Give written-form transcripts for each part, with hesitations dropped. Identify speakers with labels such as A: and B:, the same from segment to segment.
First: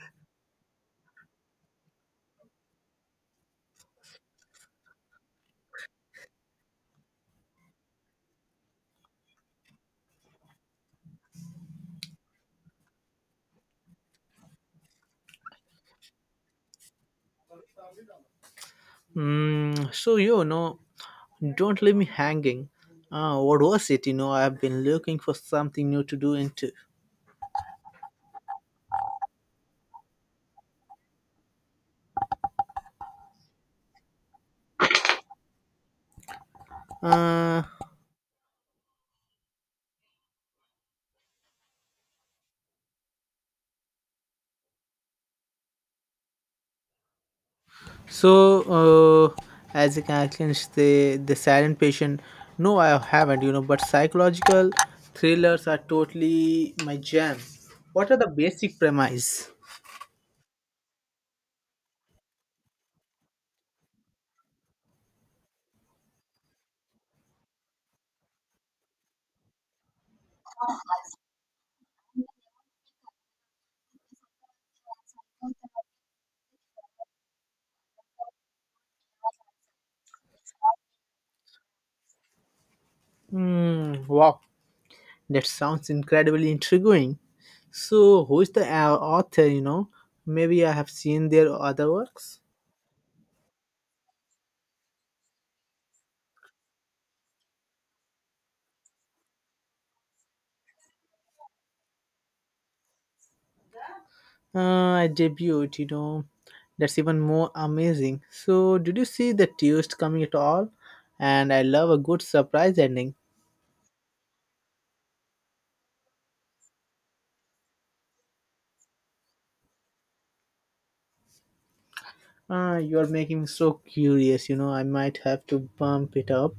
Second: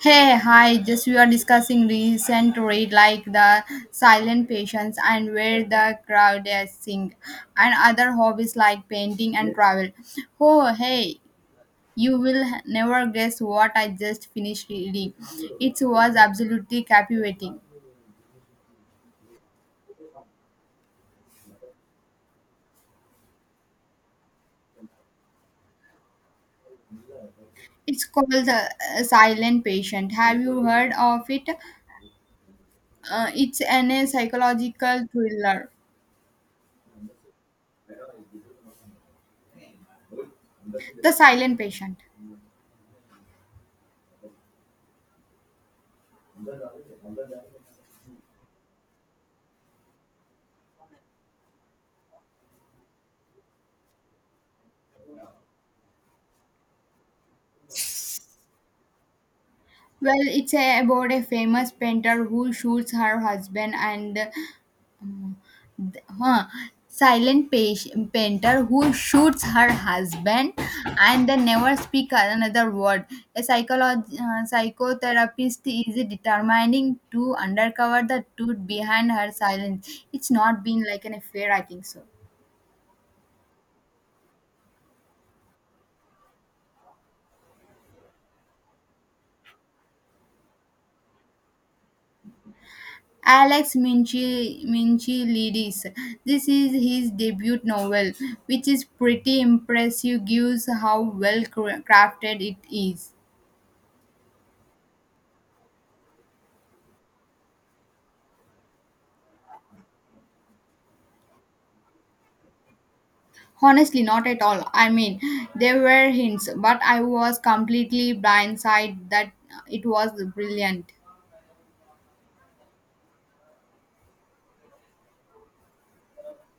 A: Hey, hi, just we are discussing recent read like the silent patients and where the crowd is sing and other hobbies like painting and travel. Oh, hey, you will never guess what I just finished reading. It was absolutely captivating.
B: So don't leave me hanging. What was it? I've been looking for something new to do into.
A: It's called the Silent Patient. Have you heard of it? It's an a psychological thriller.
B: Uh,
A: The Silent Patient.
B: so, uh, as a conclusion, the silent patient. No, I haven't. But psychological thrillers are totally my jam. What are the basic premise?
A: Well, it's about a famous painter who shoots her husband and th- huh, silent painter who shoots her husband and they never speak another word. A psychotherapist is determining to undercover the truth behind her silence. It's not been like an affair, I think so.
B: Mm, wow, that sounds incredibly intriguing. So, who is the author? Maybe I have seen their other works.
A: Alex Minchilidis. This is his debut novel, which is pretty impressive gives how well crafted it is.
B: I debuted. That's even more amazing. So, did you see the twist coming at all? And I love a good surprise ending.
A: Honestly, not at all. I mean, there were hints, but I was completely blindsided that it was brilliant.
B: You're making me so curious. I might have to bump it up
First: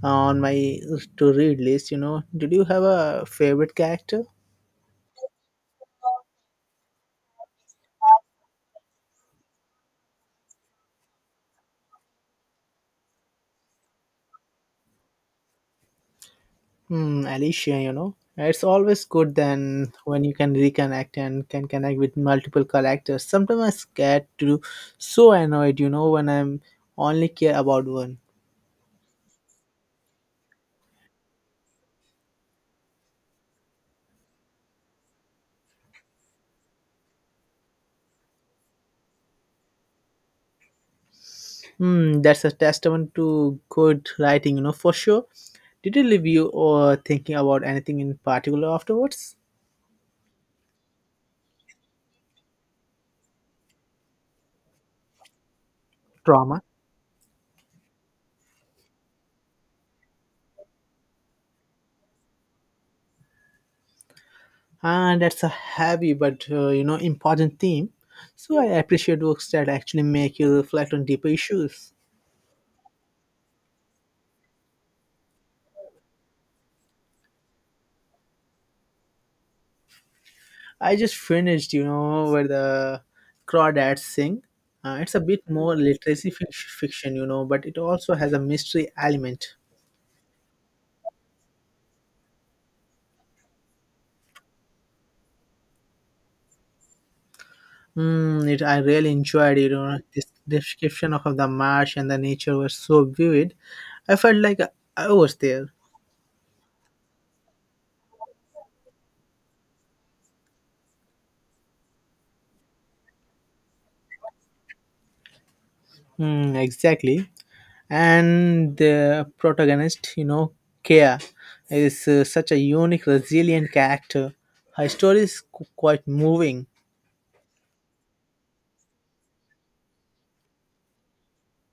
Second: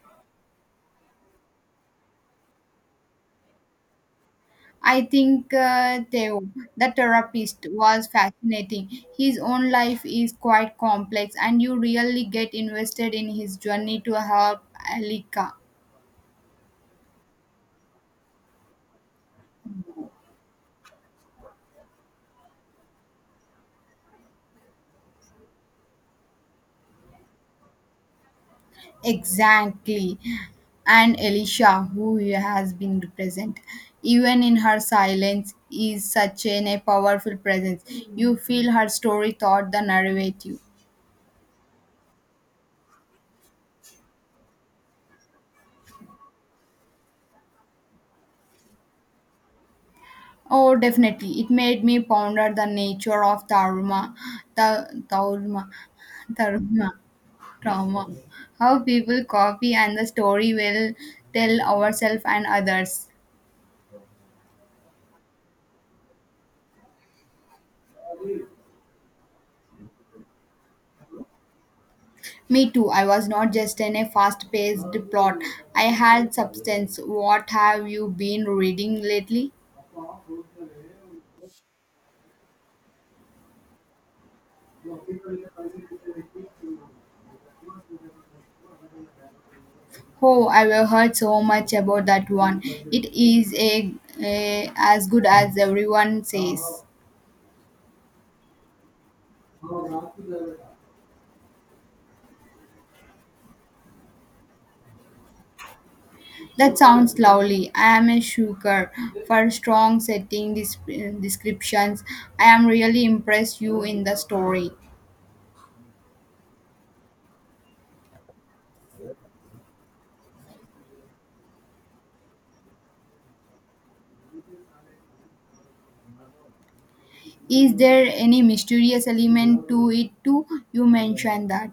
B: on my to read list. Did you have a favorite character?
A: I think Theo, the therapist, was fascinating. His own life is quite complex, and you really get invested in his journey to help Alika.
B: Alicia. It's always good then when you can reconnect and can connect with multiple characters. Sometimes I'm scared to do so annoyed, when I'm only care about one.
A: Exactly. And Elisha, who has been present, even in her silence, is such a powerful presence. You feel her story thought the narrative.
B: That's a testament to good writing, for sure. Did it leave you or thinking about anything in particular afterwards?
A: Oh, definitely. It made me ponder the nature of Taruma, the Taruma,
B: Trauma.
A: Taruma, trauma. How people copy and the story will tell ourselves and others.
B: And that's a heavy but, important theme. So I appreciate works that actually make you reflect on deeper issues.
A: Me too. I was not just in a fast paced plot. I had substance. What have you been reading lately?
B: I just finished, where the crawdads sing. It's a bit more literacy fiction, but it also has a mystery element.
A: Oh, I have heard so much about that one. A as good as everyone says.
B: I really enjoyed it. This description of the marsh and the nature was so vivid. I felt like I was there.
A: That sounds lovely. I am a sucker for strong setting descriptions. I am really impressed you in the story.
B: Mm, exactly. And the protagonist, Kea, is such a unique, resilient character. Her story is quite moving.
A: Is there any mysterious element to it too? You mentioned that.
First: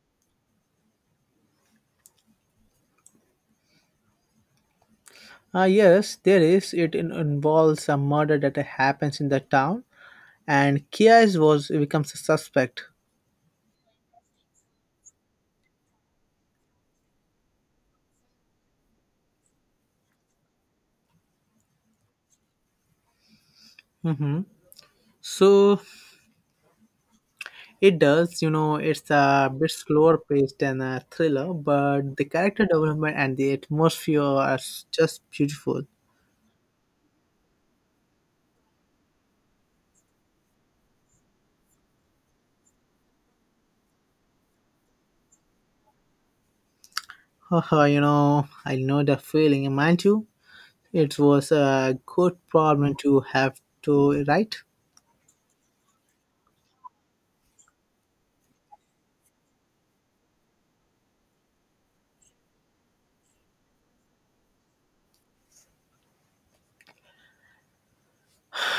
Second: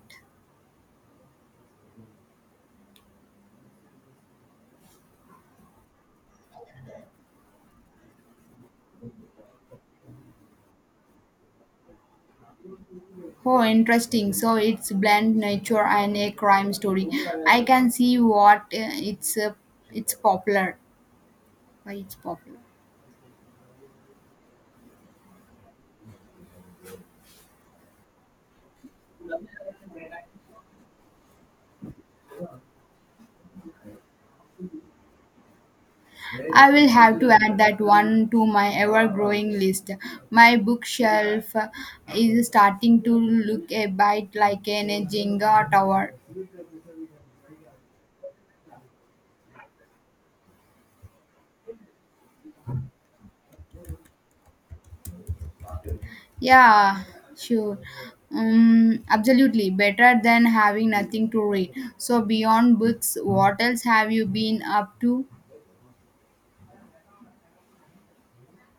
B: Ah, yes, there is. It involves a murder that happens in the town, and Kea was becomes a suspect.
A: Oh, interesting. So it's blend nature and a crime story. I can see what it's popular. Why it's popular.
B: hmm So it does, it's a bit slower paced than a thriller, but the character development and the atmosphere are just beautiful.
A: I will have to add that one to my ever-growing list. My bookshelf is starting to look a bit like an Jenga tower.
B: Haha, I know the feeling, mind you. It was a good problem to have to write.
A: Yeah, sure. Absolutely. Better than having nothing to read. So beyond books, what else have you been up to?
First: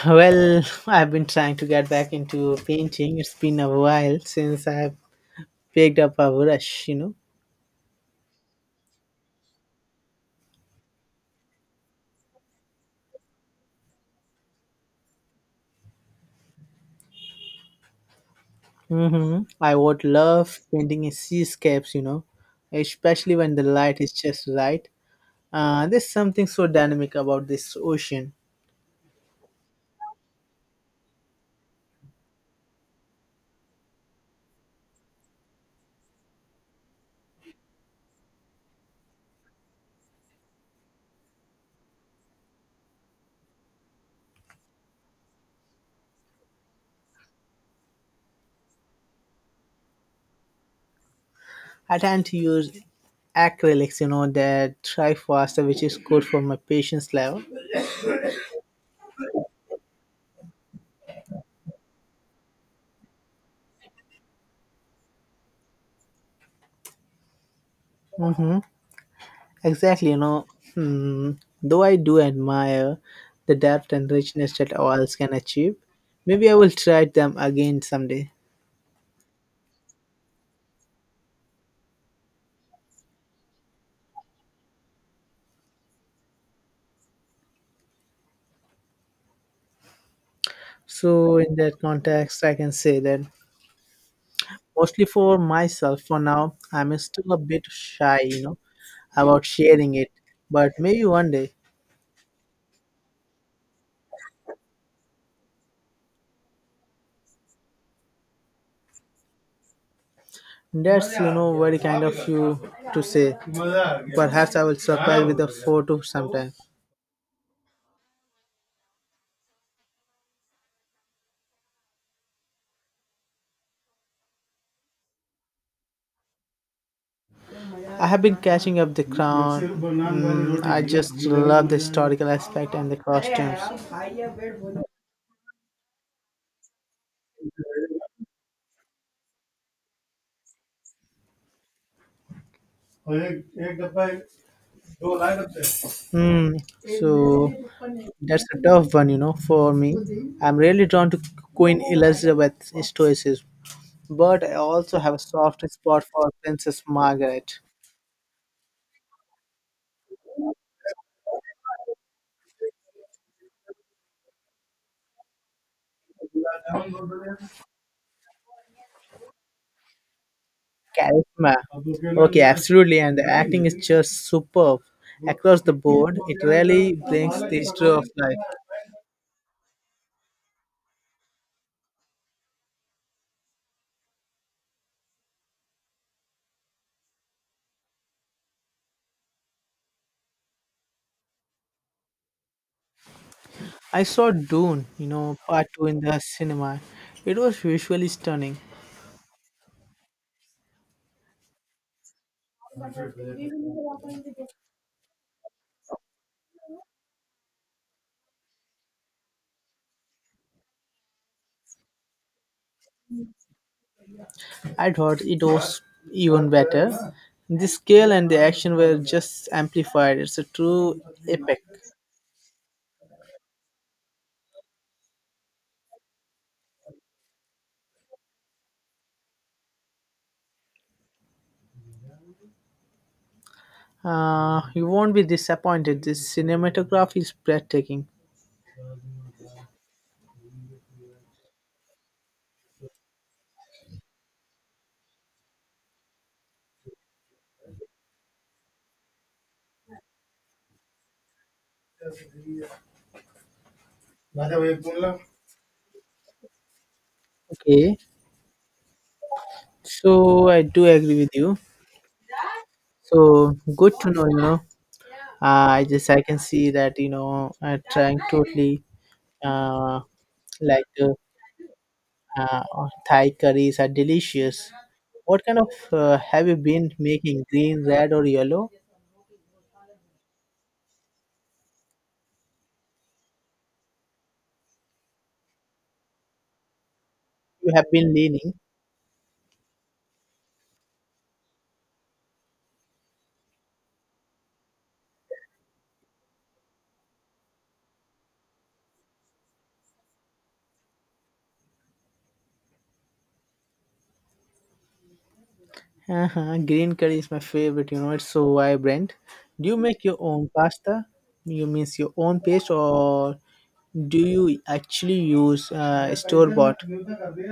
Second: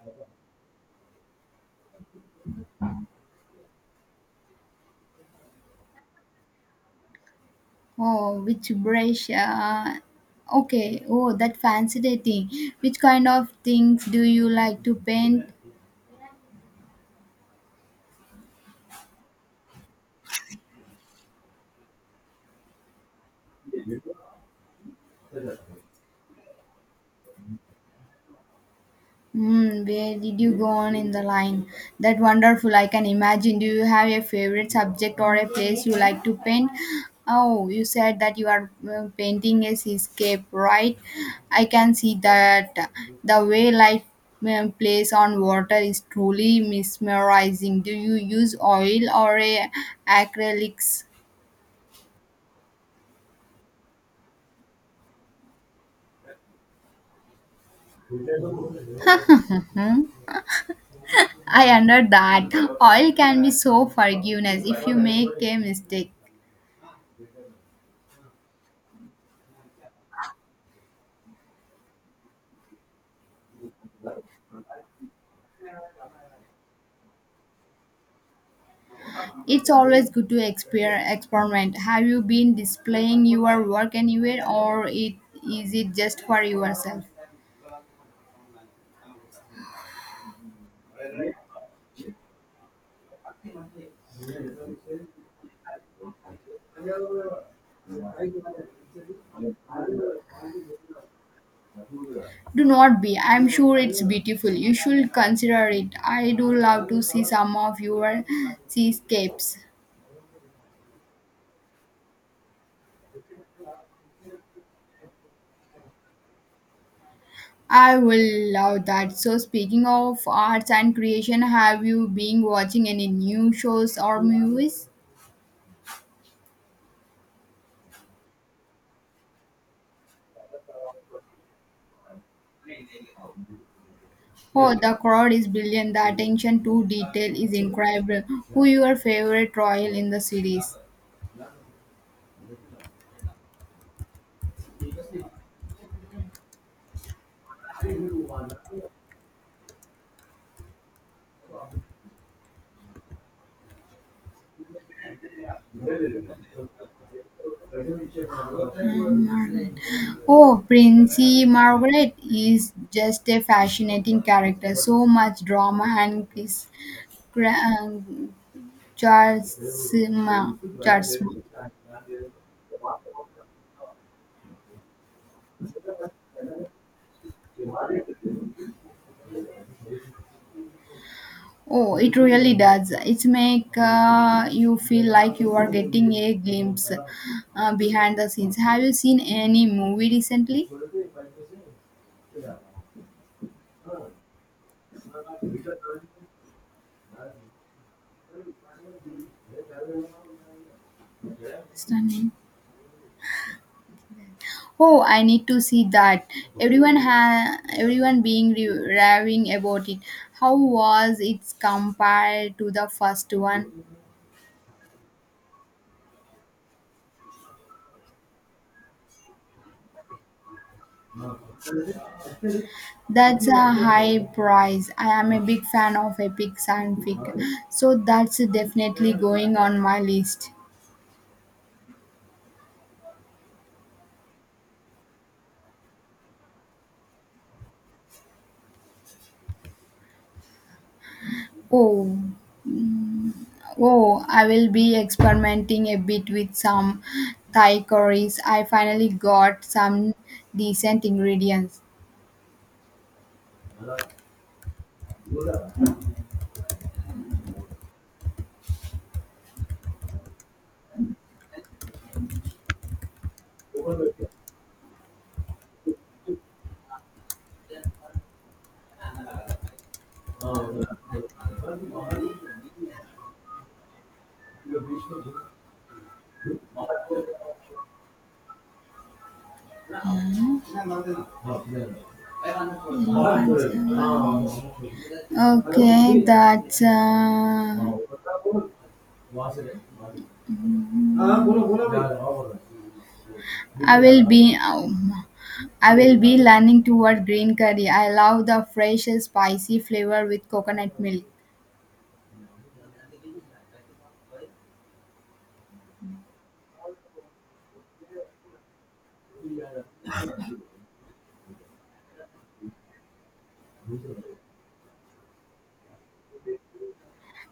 B: Well, I've been trying to get back into painting. It's been a while since I've picked up a brush.
A: Oh, which brush? Okay. Oh, that fascinating. Which kind of things do you like to paint?
B: I would love painting in seascapes, especially when the light is just right. There's something so dynamic about this ocean.
A: Hmm, where did you go on in the line? That wonderful. I can imagine. Do you have a favorite subject or a place you like to paint? Oh, you said that you are painting a seascape, right? I can see that the way light plays on water is truly mesmerizing. Do you use oil or a acrylics?
B: I tend to use acrylics, that dry faster, which is good for my patience level.
A: I under that. Oil can be so forgiveness if you make a mistake.
B: Exactly. Hmm, though I do admire the depth and richness that oils can achieve, maybe I will try them again someday.
A: It's always good to experiment. Have you been displaying your work anywhere or is it just for yourself?
B: So, in that context, I can say that mostly for myself for now, I'm still a bit shy, about sharing it. But maybe one day.
A: Do not be. I'm sure it's beautiful. You should consider it. I do love to see some of your seascapes.
B: That's very kind of you to say. Perhaps I will surprise with a photo sometime.
A: I will love that. So, speaking of arts and creation, have you been watching any new shows or movies?
B: I have been catching up The Crown. I just love the historical aspect and the costumes.
A: Oh, the crowd is brilliant. The attention to detail is incredible. Who your favorite royal in the series?
B: Hmm. So that's a tough one, for me. I'm really drawn to Queen Elizabeth's stoicism, but I also have a soft spot for Princess Margaret.
A: Margaret. Oh, Princey Margaret is just a fascinating character. So much drama and Chris, Gra- um, Charles, Charles.
B: Charisma. Okay, absolutely, and the acting is just superb across the board. It really brings the story of life.
A: Oh, it really does. It make you feel like you are getting a glimpse behind the scenes. Have you seen any movie recently?
B: I saw Dune, part two in the cinema. It was visually stunning.
A: Stunning. Oh, I need to see that. Everyone raving about it. How was it compared to the first one?
B: I thought it was even better. The scale and the action were just amplified. It's a true epic.
A: That's a high price. I am a big fan of epic science fiction, so that's definitely going on my list.
B: You won't be disappointed. The cinematography is breathtaking.
A: Oh, mm, oh, I will be experimenting a bit with some Thai curries. I finally got some decent ingredients.
B: Okay, so I do agree with you. So good to know. I can see that trying totally uh, like Thai curries are delicious. What kind of have you been making? Green, red, or yellow?
A: Okay, that's.
B: You have been leaning.
A: I will be. Um, I will be learning toward green curry. I love the fresh, spicy flavor with coconut milk.
B: Uh-huh. Green curry is my favorite. It's so vibrant. Do you make your own pasta? You means your own paste, or do you actually use store bought?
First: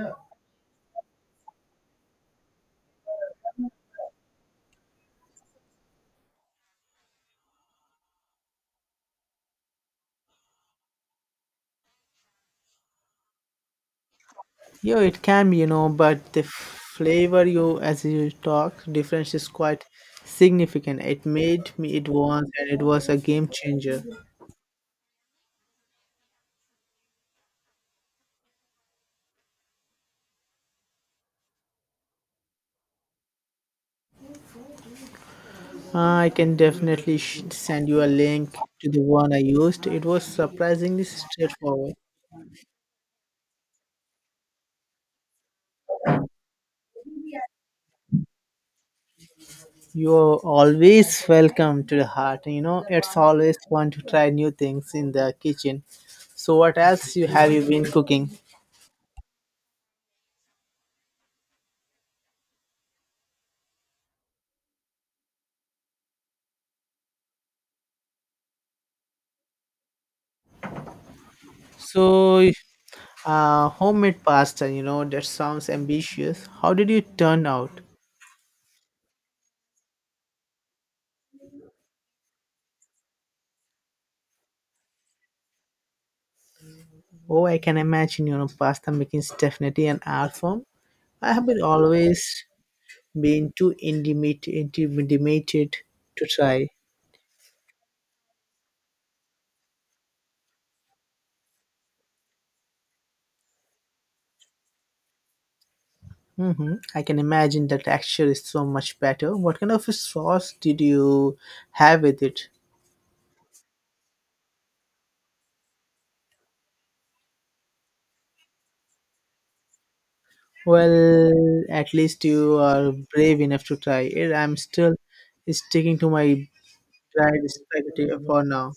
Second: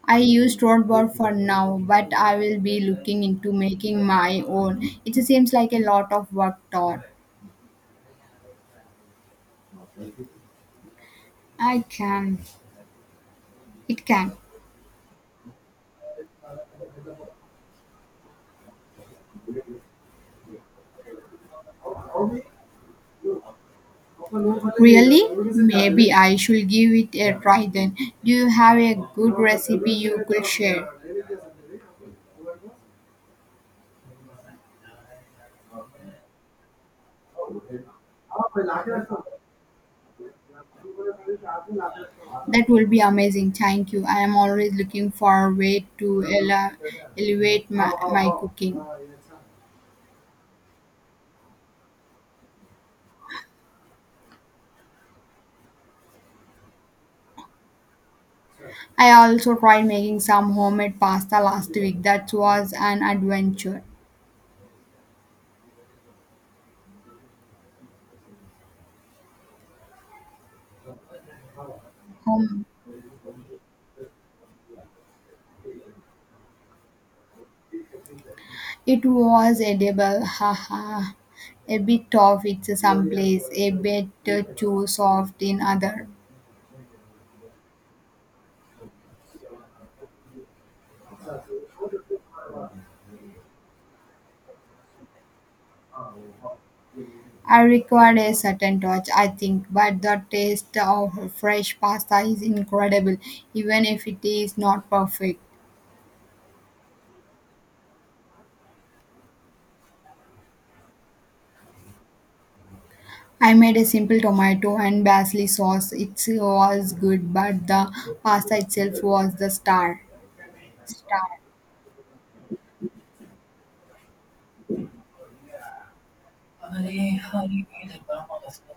A: I use Dropbox for now, but I will be looking into making my own. It seems like a lot of work, Todd. I can. It can.
B: Yeah, it can be, but the flavor you as you talk difference is quite significant. It made me it once, and it was a game changer.
A: Really? Maybe I should give it a try then. Do you have a good recipe you could share?
B: I can definitely send you a link to the one I used. It was surprisingly straightforward.
A: That will be amazing. Thank you. I am always looking for a way to elevate my cooking.
B: You're always welcome to the heart. It's always fun to try new things in the kitchen. So, what else you have you been cooking?
A: I also tried making some homemade pasta last week. That was an adventure.
B: So,
A: Home
B: Homemade pasta, that sounds ambitious. How did you turn out?
A: It was edible, haha. A bit tough in some place, a bit too soft in other.
B: Oh, I can imagine, pasta making is definitely an art form. I have been always been too intimidated to try.
A: I required a certain touch, I think, but the taste of fresh pasta is incredible, even if it is not perfect.
B: Mm-hmm. I can imagine the texture is so much better. What kind of a sauce did you have with it?
A: I made a simple tomato and basil sauce. It was good, but the pasta itself was the star.
B: Well,
A: Star.
B: at least you are brave enough to try it. I'm still sticking to my dried spaghetti for now.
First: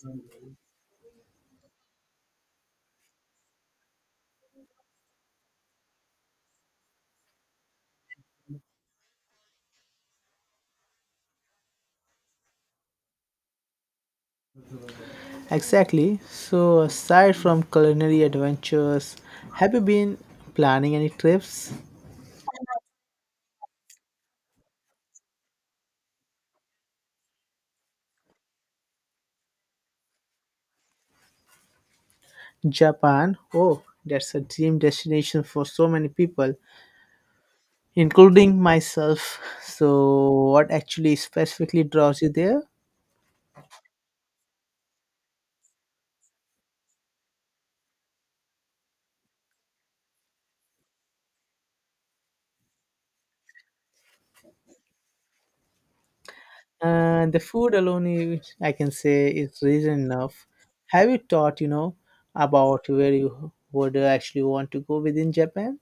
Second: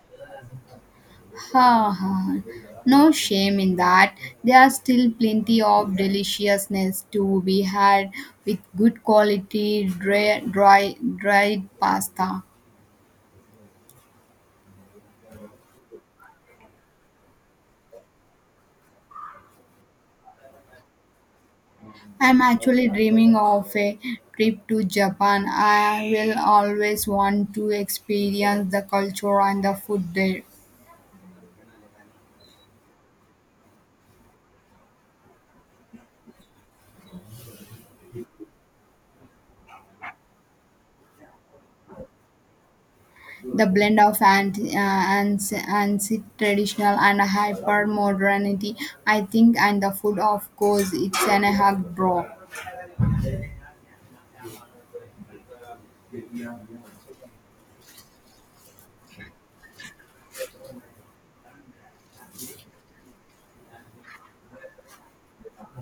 A: Ha ha. No shame in that. There are still plenty of deliciousness to be had with good quality dried pasta.
B: Exactly. So, aside from culinary adventures, have you been planning any trips?
A: I'm actually dreaming of a trip to Japan. I will always want to experience the culture and the food there.
B: Japan. Oh, that's a dream destination for so many people, including myself. So, what actually specifically draws you there?
A: The blend of and and traditional and hyper modernity, I think, and the food, of course, it's an a hug draw.
B: And the food alone, I can say, is reason enough. Have you thought, about where you would actually want to go within Japan?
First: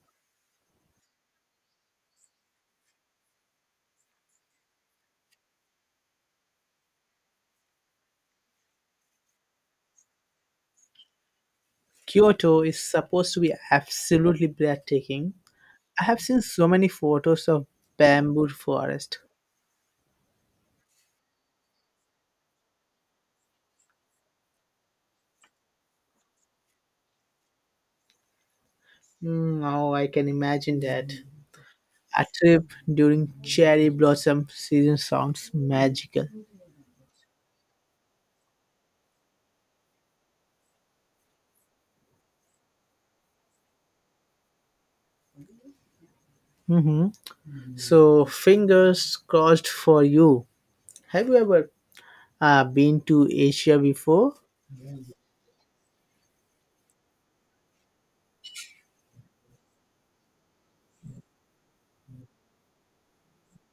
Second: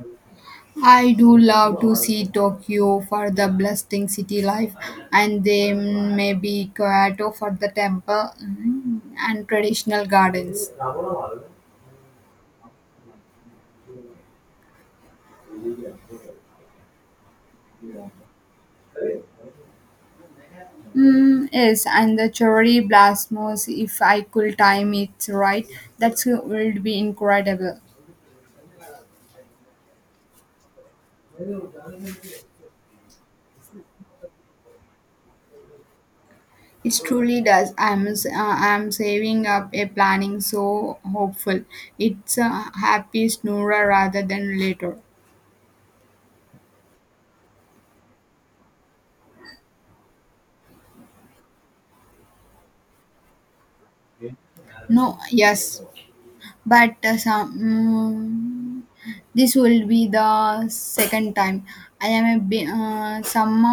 A: I do love to see Tokyo for the bustling city life and then maybe Kyoto for the temple and traditional gardens.
B: Kyoto is supposed to be absolutely breathtaking, I have seen so many photos of bamboo forest.
A: Mm, yes, and the cherry blossoms, if I could time it right, that would be incredible.
B: Now I can imagine that. A trip during cherry blossom season sounds magical.
A: It truly does. I'm saving up a planning so hopeful. It's a happy snoorer rather than later.
B: hmm So, fingers crossed for you. Have you ever been to Asia before?
A: No, yes. But this will be the second time I am somehow